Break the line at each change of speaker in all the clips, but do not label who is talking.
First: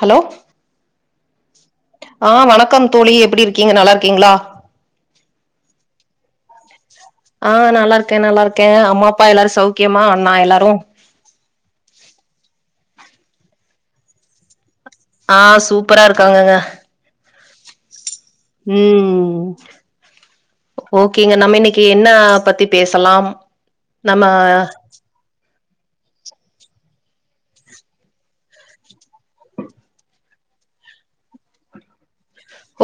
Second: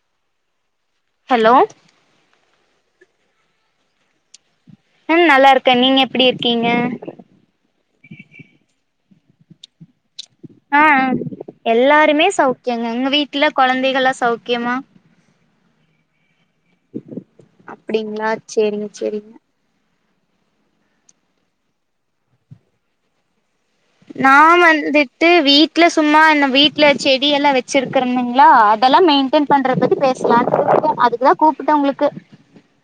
Hello
hello
ஆ வணக்கம் தோழி எப்படி இருக்கீங்க நல்லா இருக்கீங்களா
ம் நல்லா இருக்கே நீங்க எப்படி இருக்கீங்க
ஆ நல்லாருக்கே நல்லாருக்கே அம்மா அப்பா எல்லாரும் சவ்க்கியமா அண்ணா எல்லாரும்
அ எல்லாருமே சவ்க்கியந்தா உங்க வீட்ல கொழந்தைகள்லா சவ்க்கியமா
ஆ சூப்பரா இருக்காங்கங்க
அப்டிங்ளா
ம் ஓகேங்க நம்ம இன்னைக்கு என்ன பத்தி பேசலாம் நம்ம
நா வந்துட் ட்டு வீட்ல சும்மா இந்த வீட்ல செடி எல்லா வச்சிருக்கறந்தங்ளா அதெல்லா மெயின்டெயன் பண்ற பத்தி பேசலாம் அதுக்குதா கூப்ட்ட உங்ளுக்கு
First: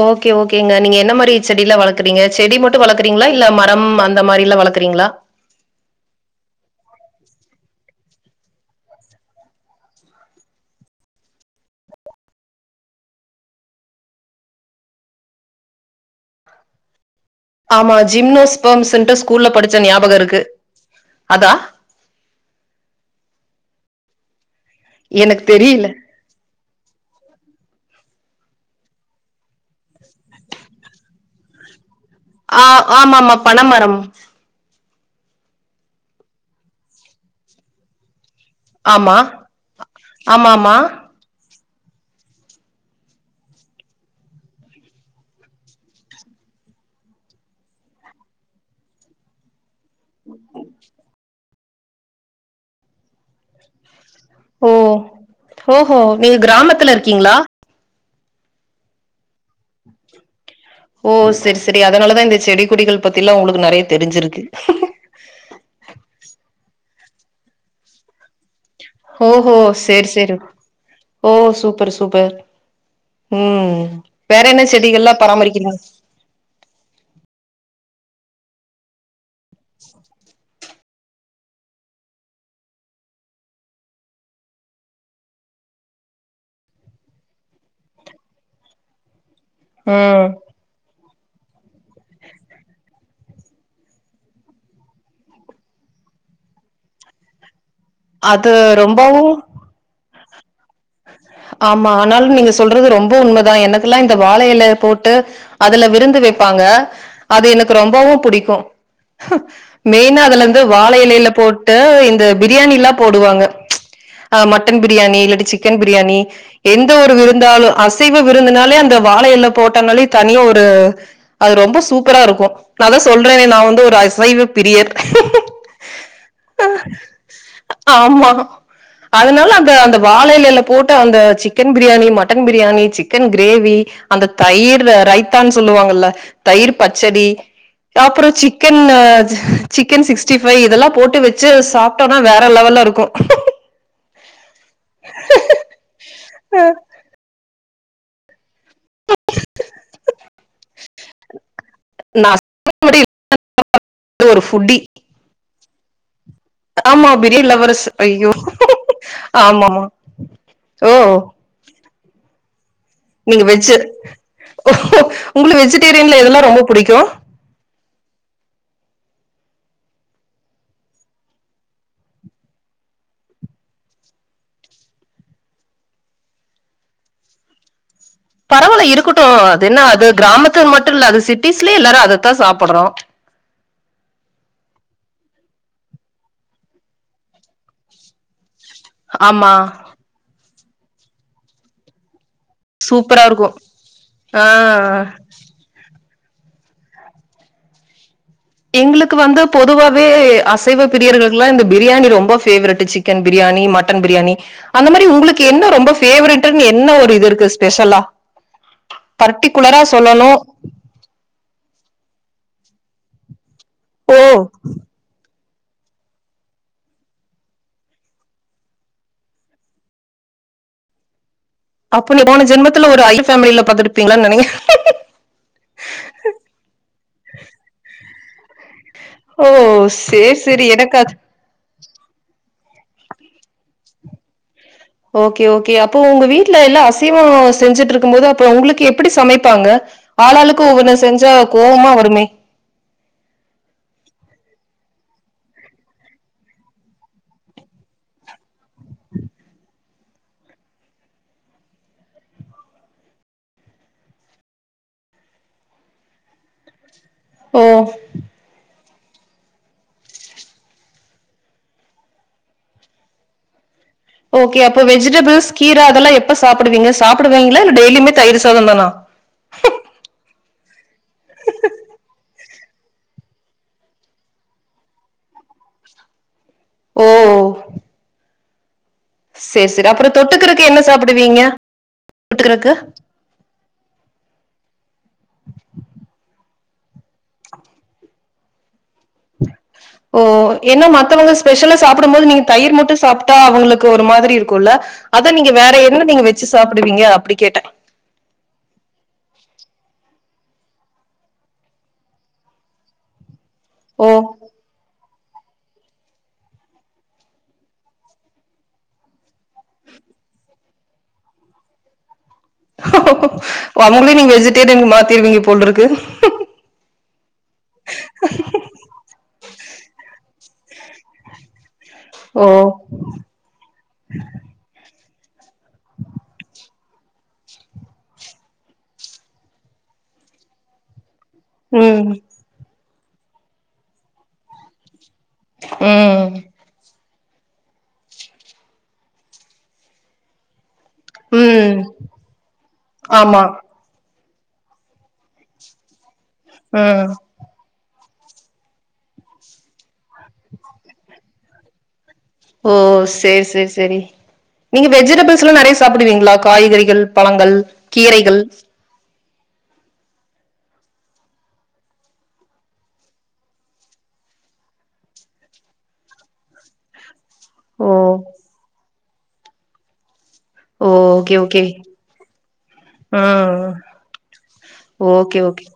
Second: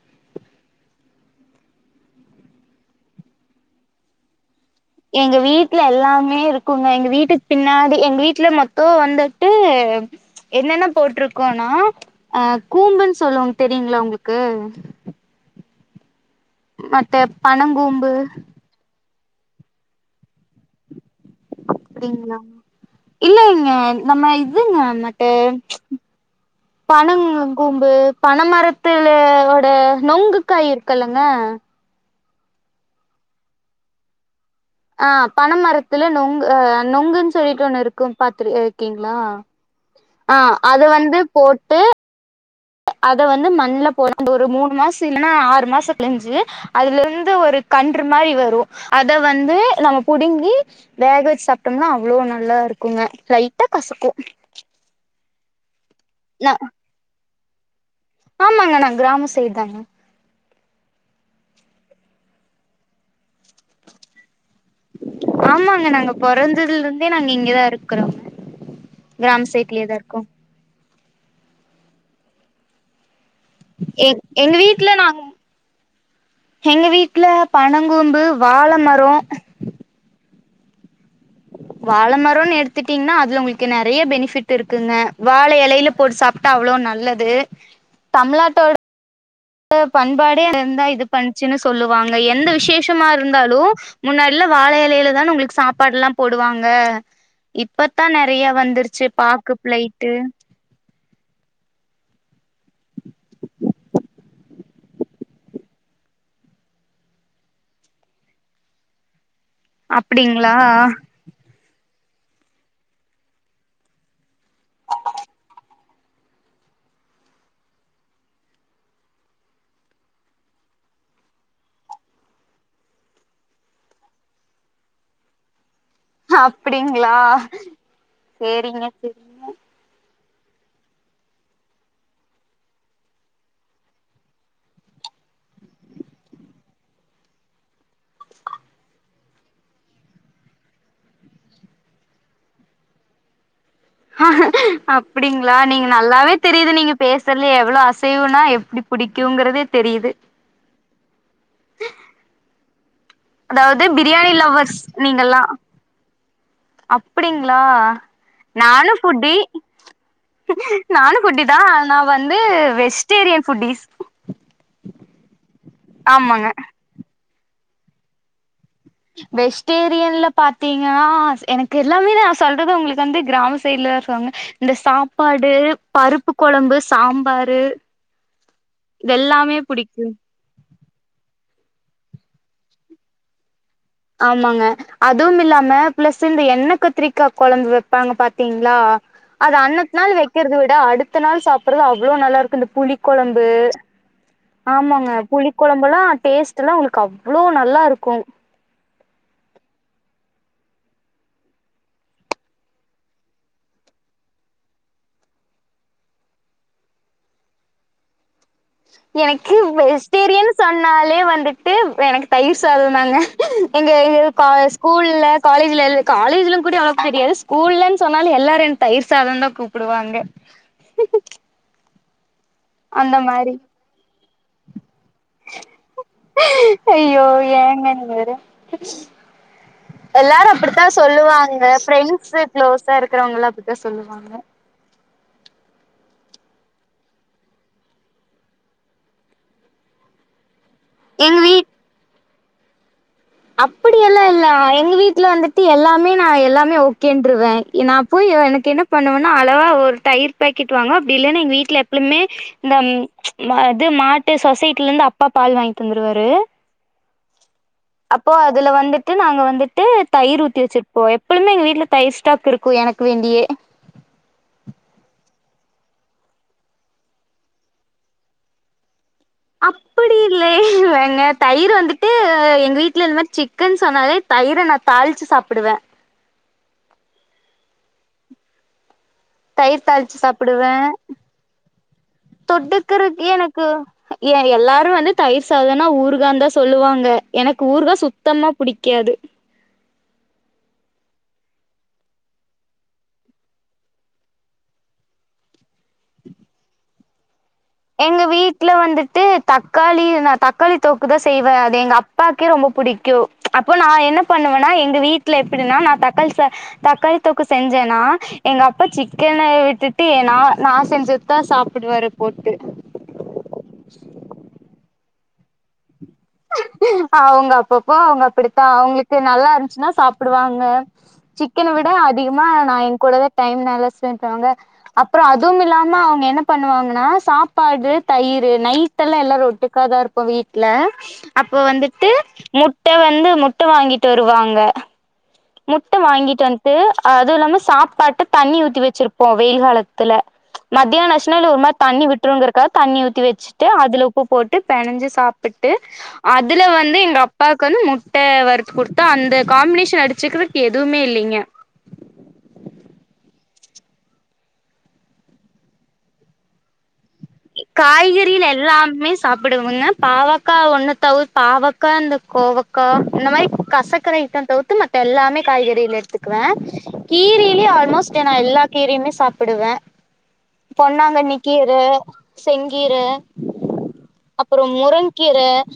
ஓகே ஓகேங்க நீங்க என்ன மாரி செடில்லா வளக்குறீங்க செடி மட்டும் வளக்குறீங்ளா இல்ல மரம் அந்த மாரில்லா வளக்குறீங்ளா
எங்க வீட்ல எல்லாமே இருக்குங்க எங்க வீட்டுக் பின்னாடி எங்க வீட்ல மொத்தோ வந்துட்டு என்னென்ன போட்ருக்கோனா அ கூம்புன் சொல்லுவாங்க தெரியுங்ளா உங்ளுக்கு மத்த பன
ஆமா ஜிம்னோஸ்பம்ஸ்ன்ட்டு ஸ்கூல்ல படிச்ச ஞாபக இருக்கு அதா
அப்டிங்ளா இல்லங்க நம்ம இதுங்க மத்த
எனக்கு தெரியல
பனங் கூம்பு பனமரத்துலோட நொங்குக்காய் இருக்குல்லங்க
ஆ ஆமாமா பன மரம்
ஆ பன மரத்துல நுங்கு அ நொங்குன் சொல்லிட்டு ஒண்ணு இருக்கும் பாத்து
ஆமா
ஆ
ஆமா ஆமா
அது வந்து போட்டு அத வந்து மண்ல போற போது மூணு மாஸ் இல்லன்னா ஆறு மாசோ கழிஞ்சு அதுலருந்து ஒரு கன்று மாரி வரும் அத வந்து நம்ம புடுங்கி வேக வெச் சாப்ட்டோம்னா அவ்ளோ நல்லா இருக்குங்க லைட்டா கசக்கும்
ஓ ஓஓ நீங்க
ந
கிராமத்துல இருக்கீங்ளா
ஆமாங்க நா கிராமோ சைட் தாங்க
ஓ செரி செரி அதனாலதா இந்த செடி கொடிகள் பத்திலா உனக்கு நெறைய தெரிஞ்சிருக்கு
ஆமாங்க நாங்க பொறந்ததுலந்தே நாங்க இங்கதா இருக்குறோ
ஓ ஓ செரி செரி ஓ சூப்பரு சூப்பர் ம்
எ
வேற
எங்க
என்ன
வீட்ல
செடிகள்லா
நாங்க
பராமரிக்கிறிங்க
எங்க வீட்ல பனங்கூம்பு வாழ மரோம் வாழ மரோன் எடுத்துட்டீங்ன்னா அதுல உங்ளுக்கு நெறைய பெனிஃபிட் இருக்குங்க வாழ எலையில போட்டு சாப் ட்டா அவ்ளோ நல்லது தமிழ்நாட்டோட
ம்
பண்பாடே இருந்தா இது பண்ச்சுன்னு சொல்லுவாங்க எந்த விசேஷமா இருந்தாலு முன்னாடில்ல வாழ எலையிலதான உங்ளுக் சாப்பாடுல்லா போடுவாங்க இப்பத்தா நெறைய
அது
வந்துருச்சு
ரொம்பவு
பாக்கு பிளைட்டு
ஆமா ஆனாலும் நீங்க சொல்றது ரொம்ப உண்மதா எனக்குல்லா இந்த வாழ எல போட்டு அதுல விருந்து வெப்பாங்க அது எனக்கு ரொம்பவே பிடிக்கும் மெயின்னா
அப்டிங்களா
அதுலந்து வாழ எலையில போட் ட்டு இந்த பிரியாணில்லா போடுவாங்க அ மட்டன் பிரியாணி இல்லாட்டி சிக்கன் பிரியாணி எந்த ஒரு விருந்தாலு அசைவ விருந்துனாலே அந்த வாழ எல போட்டனாலே தனி ஒரு அது ரொம்ப சூப்பரா இருக்கும் நா தா சொல்றனே நா வந்து ஒரு அசைவ பிரியர்
அப்டிங்களா
ஆமா
சேரிங்க சேரி
அதனால அந்த அந்த வாழ எலைல் போட்ட அந்த chicken biryani mutton biryani chicken gravy அந்த தயிரு ரைத்தான் சொல்லுவாங்கல்ல தயிரு பச்சடி அப்றோ சிக்கன் சிக்கன் சிக்ஸ்டி ஃபை இதெல்லா போட்டு வச்சு சாப் டோன்னா வேற லெவல்லருக்கு
அப்படிங்களா நீங்க நல்லாவே தெரியுது நீங்க பேசுற்த்லே எவ்ளோ ஆச செய்வனா எப்புடி பிடிக்குங்கறதே தெரியுது
நா
அதாவ்து ப்ரியாணி
ஒரு ஃபுட்டி
லவ்வர்ஸ் நீங்கல்லா
ஆமா பிரியாணி
அப்டிங்களா
லவ்வர்ஸ் ஐயோ
நானு ஃபுட்டி
ஆமாமா ஓ
நானு ஃபுட்டிதா நா வந்து வெஷ்
நீங்க வெஜ்ஜு உங்களுக்கு வெஜிடேரியன்ல எதெல்லா
ஆமாங்க
ரொம்ப புடிக்கு
வெஜ்டேரியன்ல பாத்தீங்கன்னா எனக்கு எல்லாமே நா சொல்றது உங்களுக்கு வந்து கிராம சைடுல இருக்றவங்க இந்த சாப்பாடு பருப்பு கொழம்பு சாம்பாரு
பரவால்ல
இது
இருக்கட்டு
எல்லாமே
அது என்ன
புடிக்கு
அது கிராமத்து மட்டும் இல்ல அது சிட்டிஸ்லயே எல்லாரு அதத்தா சாப்ட்றோ
ஆமாங்க அதுவுமில்லாம ப்ளஸ் இந்த எண்ணெ கத்திரிக்கா கொழம்பு வெப்பாங்க பாத் த்தீங்களா
ஆமா
அது அன்னத்து நாள் வெக்கிறத விட அடுத்த நாள் சாப்ட்றது அவ்ளோ நல்லாருக்கு
சூப்பரா
புளிக்கொழம்பு
இருக்கு ஆ
ஆமாங்க புளி கொழம்பெல்லா டேஸ்ட் எல்லா உங்களுக்கு அவ்ளோ நல்லாருக்கு
எங்களுக்கு வந்து பொதுவாவே அசைவ பிரியர்களுகெல்லா இந்த ப்ரியாணி ரொம்ப ஃபேவரெட்டு ச் சிக்கன் ப்ரியாணி மட்டன் ப்ரியாணி அந்த மாரி உங்களுக்கு என்ன ரொம்ப பேவரட்டுன்னு என்ன ஒரு இது இருக்கு ஸ்பெஷலா
எனக்கு
பர்ட்டிகுலரா சொல்லணு
வெஜிடேரியன் சொன்னாலே வந்துட்டு எனக்கு தயிர் சாதோந்தாங்க எங்க எங்க
ஓ
இ கால்ஸ் ஸ்கூல்ல காலேஜ்ல எல் காலேஜ்லு கூட அவ்வளோக்கு தெரியாது ஸ்கூல்லன்னு சொன்னாலே எல்லாரு என்ன தயிர்சாதோன்னு தா கூப் புடுவாங்க
அப்ப நீ போன ஜென்மத்துல ஒரு ஐர் ஃபேமிலில பொறந்திருப்பீங்களோனு நெனகிறே
அய்யோ ஏங்க நீங்க வேற
ஓ சேரி
எல்லாரு
சேரி
அப்டித்தா
எனக்கு அது
சொல்லுவாங்க ஃப்ரெண்ஸு க்ளோஸா இருக்குறவங்கல்லா அப்டித்தா சொல்லுவாங்க
ஓகே ஓகே அப்போ உங்க வீட்டுல எல்லா அசைவோ செஞ்சுட்டு இருக்கும் போது அப்ப உங்களுக்கு எப்டி சமைப்பாங்க ஆளாளுக்கு ஒவ்வொன்னு செஞ்சா
எங்க
கோவமா வருமே
அப்டி எல்லா இல்ல எங்க வீட்டுல வந்துட்டு எல்லாமே நா எல்லாமே ஓகேனுட்ருவே நா போய் எனக்கு என்ன பண்ணுவேன்னா அளவா ஒரு தயிர் பாக்கெட் வாங்குவே அப்டி இல்லன்னா எங்க வீட்ல எப்பலுமே இந்த ம் இது மாட்டு சொசைட்டில இருந்து அப்பா பால் வாங்கி தந்துருவாரு
ஓ
அப்போ அதுல வந்துட்டு நாங்க வந்துட்டு தயிர் ஊத்தி வச்சுர்ப்போ எப்பழுமே எங்க வீட்டுல தயிர் ஸ்டாக் இருக் கு எனக்கு வேண்டியே
ஓகே அப்போ வெஜிடபிள்ஸ் கீர அதெல்லா எப்ப சாப்டுவீங்க சாப்டுவீங்களா? இல்ல டெய்லியுமே தயிர் சாதோம் தானா
அப்டி இல்லயே ஏங்க தயிர் வந்துட்டு எங்க வீட்டுல இந்த மாதிரி சிக்கன் சொன்னாலே தயிர நானு தாளிச்சு சாப்டுவே
ஓ சரி,
தயிர்
சரி. அப்புறம்
தாள்ச்சு
தொட்டுக்கறக்கு
சாப்டுவே
என்ன சாப்பிடுவீங்க? தொட்டுக்கறக்கு?
தொட்டுக்குறக்கு எனக்கு ஏ எல்லாரு வந்து தயிர் சாதோன்னா ஊறுகாந்தா சொல்லுவாங்க எனக்கு ஊறுகா சுத்தமா புடிக்காது
ஓ ஏன்னா மத்தவங்க ஸ்பெஷலா சாப்பிடும் போது நீங்க தயிர் மட்டு சாப்ட்டா அவுங்களுக்கு ஒரு மாதிரி இருக்கும்ல்ல அத நீங்க வேற என்ன நீங்க வெச்சு சாப்டுவீங்க அப்டி கேட்டே
எங்க வீட்டுல வந்துட்டு தக்காளி நான் தக்காளி தொக்குதா செய்வே அது எங்க அப்பாக்கே ரொம்ப புடிக்கு அப்போ நா என்ன
ஓ!
பண்ணுவேன்னா எங்க வீட் ல எப்டின்னா நா தக்காளி சா தக்காளி தொக்கு செஞ்சேன்னா எங்க அப்பா சிக் கெனை விட்டுட்டு நான் நான் செஞ்சு தான் சாப்பிடுவரு போட்டு
அவங்களே நீங்க வெஜிடேரியன் மாத்திருவீங்க போல் இருக்கு
அவுங்க அப்பப்போ அவுங்க அப்டித்தா அவுங்களுக்கு நல்லாருந்துச்சுன்னா சாப்டுவாங்க சிக்கன விட அதிகமா
ஓ
நா எங் கூடவே டைம் நல்ல ஸ்பெண்ட் பாங்க அப்றோ அதுமில்லாம அவுங்க என்ன பண்ணுவாங்கன்னா சாப்பாடு தயிரு நை மட்டல்லா எல்லாரு ரொட்டுக்காதாருப்போ வீட்ல அப்போ
ம்
வந்துட்டு முட்ட வந்து முட்ட வாங்கிட்டு வருவாங்க முட்ட
ம்
வாங்கிட்டு வந்துட்டு அதுல்லாம சாப்பாட்டு தண்ணி ஊத்தி வெச்சிருப்போ வெயில் காலத்துல மத்தியான சுமலு ஒரு மாரி
ம்
தண்ணி விட்டுங்ரக்காக தண்ணி ஊத்தி
ஆமா
வெச்சுட்டு அதுல உப்பு போட்டு பெனஞ்சு சாப்பிட்டு அதுல வந்து
ம்
எங்க அப்பாக்கு வந்து முட்டவறுத்து குடுத்தா அந்த காம்பினேஷன் அடிச்சக்கிறதுக்கு எதுவுமே இல்லிங்க
ஓ சேரி செரி செரி நீங்க வெஜிடபிள்ஸ்ல்லா நெறைய சாப்பிடுவீங்ளா காய்கறிகள் பழங்கள் கீரைகள்
காய்கறில எல்லாமே ஸ் சாப்புடுங்க பாவக்கா ஒன்ன தவு பாவக்கா இந்த கோவக்கா இந்த மாரி கசக்கர ஐட்ட தவுர் து மத்த எல்லாமே காய்கறில எடுத்துக்குவே கீரி கீர
ஓ
ஆல்மோஸ்ட் நா எல்லா கீரயுமே சாப்டுவே
ஓ ஓகே
பொன்னாங்கண்ணி
ஓகே
கீர செங்கீர
ம்
அப்றோ முரங்கீர
ஓகே ஓகே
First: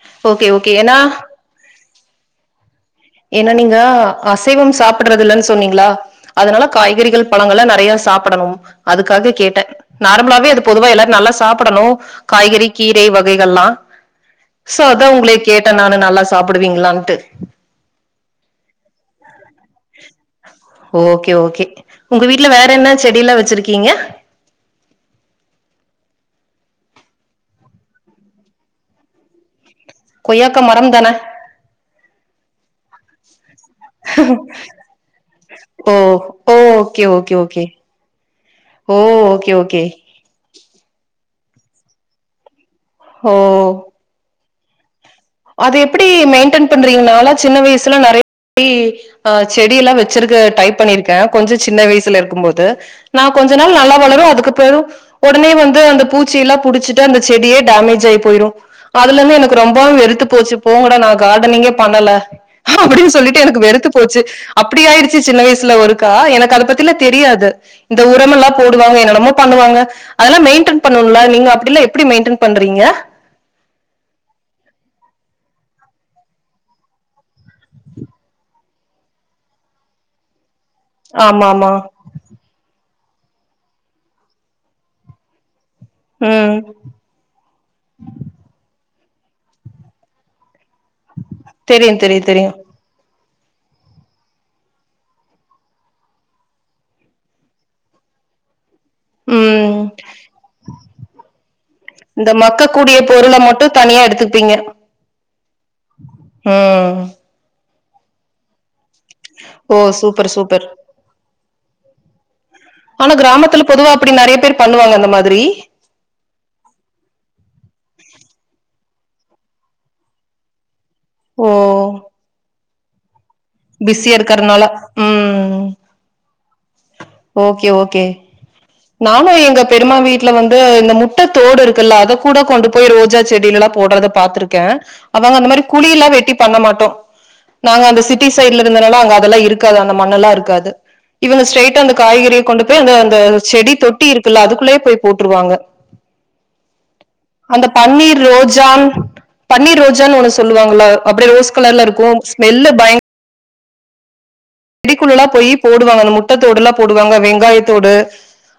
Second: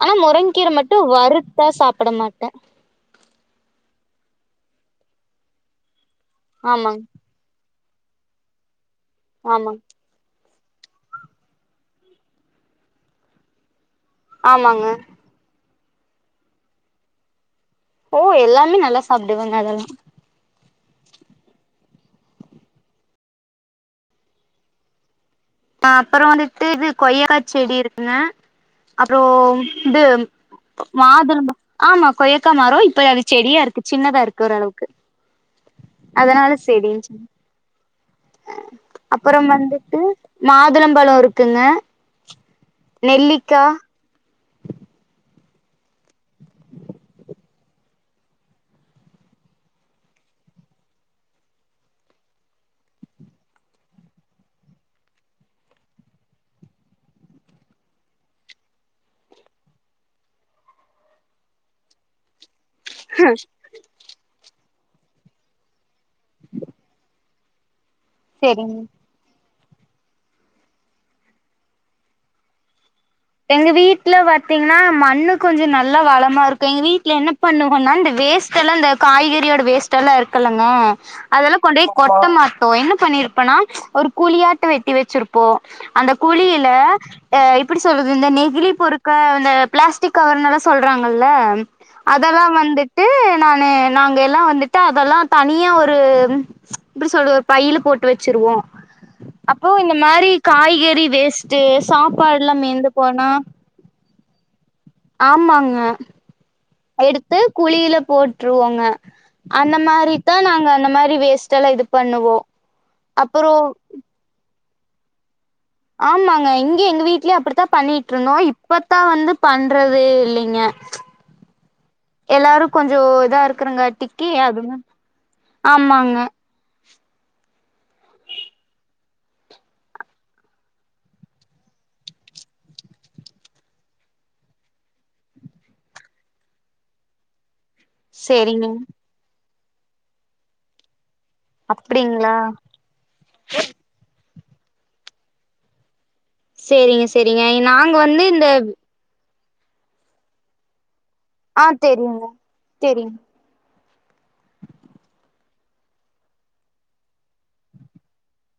ஆனா
ஓகே
முரங்கீர
ஓகே
மட்டு
ஏன்னா
வறுத்தா சாப்பிட மாட்டே
ஏனா நீங்க அசைவம் சாப்படுறதில்லன்னு சொன்னீங்களா அதனால
ஆமாங்
காய்கறிகள் பழங்கள்லா நெறைய சாப்படணு அதுக்காக கேட்டே
ஆமாங்
நார்மலாவே அது பொதுவா எல்லாரு நல்லா சாப்படணு காய்கறி கீரை வகைகள்லா சோ
ஆமாங்க
அதா ஒங்களே கேட்டே நானு நல்லா சாப்புடுவீங்களான்ட்டு
ஓ எல்லாமே நல்லா சாப்டுவங்க அதெல்லா
ஓகே ஓகே ஒங்க வீட்ல வேற என்ன செடில்லா வெச்சிருக்கீங்க
பாப்பறம் வந்துட்டு இது கொய்யக்கா செடி இருக்குங்க அப்றோ இது
கொய்யாக்கா மரம் தானே
மாதுளப ஆமா கொயக்காமரோ இப்ப அது செடியாருக்கு சின்னதாருக்கு ஓரளவுக்கு
ஓ
அதனால
ஓ ஓகே
செடின்னு சொன்னே
ஓகே ஓகே ஓ
அப்புறம்
ஓகே ஓகே
வந்துட்டு மாதுளம்பழோ இருக்குங்க நெல்லிக்கா
அதெப்டி மெயின்டென் பண்றீங்க நாலா சின்ன வயசுல நெறய பேய் ஆ செடியலா வெச்சிருக்க டரை பண்ணிர்க்கே கொஞ்சோ சின்ன வயசுல இருக்கும் போது நா கொஞ்ச நாள் நல்லா வளரு அதுக்கப்பறோ ஒடனே வந்து அந்த பூச்சில்லா புடிச்சிட்டு அந்த செடியே டேமேஜாயி போயிரு அதுலர்ந்து எனக்கு ரொம்பவு வெறுத்துப் போச்சு போங்கடா நா கார்டனிங்கே பண்ணல அப்டின்னு சொல்லிட்டு எனக்கு வெறுத்துப் போ போச்சு அப்டியாடிச்சு சின்ன வயசுல ஒருக்கா எனக்கு அத பத்திலா தெரியாது இந்த உரமெல்லா
சரிங்க
போடுவாங்க என்னனமோ பண்ணுவாங்க அதெல்லா மெயின்டென் பண்ணுல நீங்க அப்டிலா எப்டி மெயின்டென் பண்றீங்க
எங்க வீட்ல பாத்தீங்கன்னா மண்ணு கொஞ்ச நல்லா வளமாருக்கு எங்க வீட்ல என்னப் பண்ணுவன்னா இந்த வேஸ்ட்ல்லா இந்த காய்கறியோட வேஸ்ட்ல்லா இருக்கல்லங்க அதெல்லா
ஆமாமா.
கொண்டோய் கொட்ட மாட்டோ என்ன பண்ணிருப்போனா ஒரு குழியாட்ட வெட்டி வெச்சிருப்போ அந்த
ம்.
குழியில அ இப்டிஸ் சொல்லுது இந்த நெகிழி பொருக்க இந்த பிளாஸ்டிக் கவர்னாலா சொல்றாங்கல்ல
தெரியு தெரியு
அதெல்லா
தெரியு
வந்துட் டு நானு நாங்கெல்லா வந்துட்டு அதெல்லா தனியா ஒரு எப்டி சொல்லு பைல்ல போட்டு வச்சிருவோ அப்போ
ம்
இந்த மாரி காய்கறி வேஸ்ட்டு சாப்பா
இந்த மக்கக்கூடிய பொருள மட்டு தனியா எடுத்துப்பீங்க
ஆமாங்க
ம்
து குளியில போட்ருவாங்க அந்த
ஓ
மாரி
சூப்பர்
தா
சூப்பர்
நாங்க அந்த மாரி வேஸ்டெல்லா இது பண்ணுவோ
ஆனா
அப்புறோ
கிராமத்துல பொதுவா அப்படி நிறைய பேர் பண்ணுவாங்க அந்த மாதிரி
ஆமாங்க இங்கியு எங்க வீட்லியு அப்படித்தா பண்ணிட் இருந்தோ இப்பத்தா வந்து பண்றது இல்லைங்க
ஓ
எல்லாரு கொஞ்சோ இதா
பிஸியா
இருக்குறங்காட்டிக்கி
இருக்கறனால ம்
ஆமாங்க
ஓகே ஓகே நானு எங்க பெரிமா வீட்டுல வந்து இந்த முட்ட தோடு இருக்குல்ல அத கூட கொண்டு போய் ரோஜா செடியில எல்லா போடுறத பாத்திருக்கே அவங்க அந்த மாரி குழியல்லா வெட்டி பண்ண மாட்டோ நாங்க அந்த சிட்டி சைட்ல
சேரிங்க
இருந்தனால அங்க அதெல்லா இருக்காது அந்த மண்ண எல்லா இருக்காது இவங்க ஸ்ட்ரைட்டா அந்த
அப்படிங்களா
காய்கறிய கொண்டு போய் அங்க அந்த செடி தொட்டி இருக்குல்ல அதுக்குள்ளயே போய் போட்டுருவாங்க
சேரிங்க சேரிங்க
அந்த
நாங்க
பன்னீர்
வந்து இந்த
ரோஜான் பன்னீர் ரோஜான்னு ஒன்னு சொல்லுவாங்கள அப்படியே ரோஸ்
ஆ
கலர்ல இருக்கு
தெரியுங்க
ஸ்மெல்லு பயங்
தெரியுங்
செடிக்குள்ளல்லா போயி போடுவாங்க அந்த முட்டத்தோடு எல்லா போடுவாங்க வெங்காயத்தோடு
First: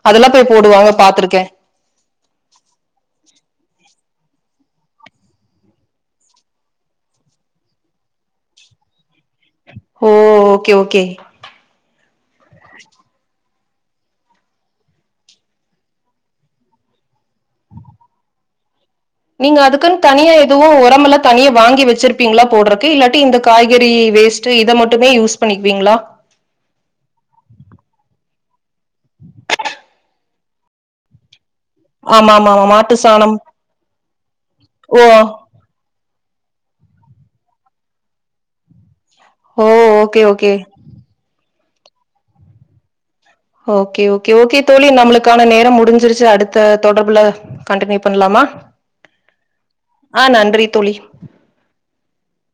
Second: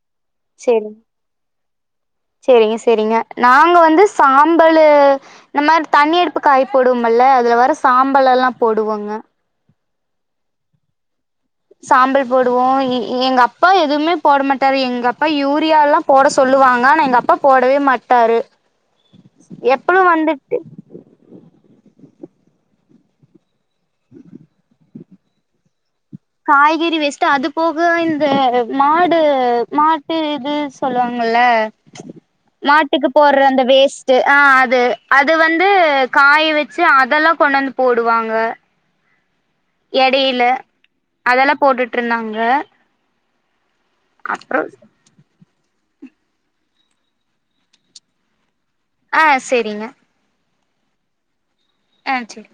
அதெல்லா போய் போடுவாங்க பாத்துருக்கே
செரிங்க செரிங்க நாங்க வந்து சாம்பலு இந்த மார் தண்ணி அடுப்பு காய் போடுவோம்மல்ல அதுல வர சாம்பல எல்லா போடுவோங்க
ஓ ஓகே ஓகே
சாம்பல் போடுவோ இ எங்க அப்பா எதுவுமே போட மாட்டாரு எங்க அப்பா யூரியால்லா போட சொல்லுவாங்க ஆனா எங்க அப்பா போடவே மாட்டாரு
நீங்க அதுக்குன்
எப்பளு
தனியா
வந்துட்டு
எதுவு உரமல தனியா வாங்கி வச்சிருப்பீங்களா போடுறக்கு இல்லாட்டி இந்த காய்கறி வேஸ்ட்டு இத மட்டுமே யூஸ் பண்ணிக்குவீங்களா
காய்கறி வேஸ்ட்டு அது போக இந்த மாடு மாட்டு இது சொல்லுவாங்கல
ஆமா ஆமா ஆமா மாட்டு
மாட்டுக்கு
சாணம்
போற்ற அந்த வேஸ்ட் ஆ அது
ஓ
அது வந் து காய வெச்சு அதெல்லா கொண்டாந்து போடுவாங்க
ஓ ஓகே
எடையில
ஓகே
அதெல்லா போட்டுட் இருந்தாங்க
ஓகே ஓகே ஓகே
அப்றோ
தோழி நம்மளுக் க்கான நேரம் முடிஞ்சிருச்சு அடுத்த தொடர்புல கண்டினியூ பண்ணலாமா
ஆ சேரிங்க
ஆ நன்றி தோழி
ஆ செரி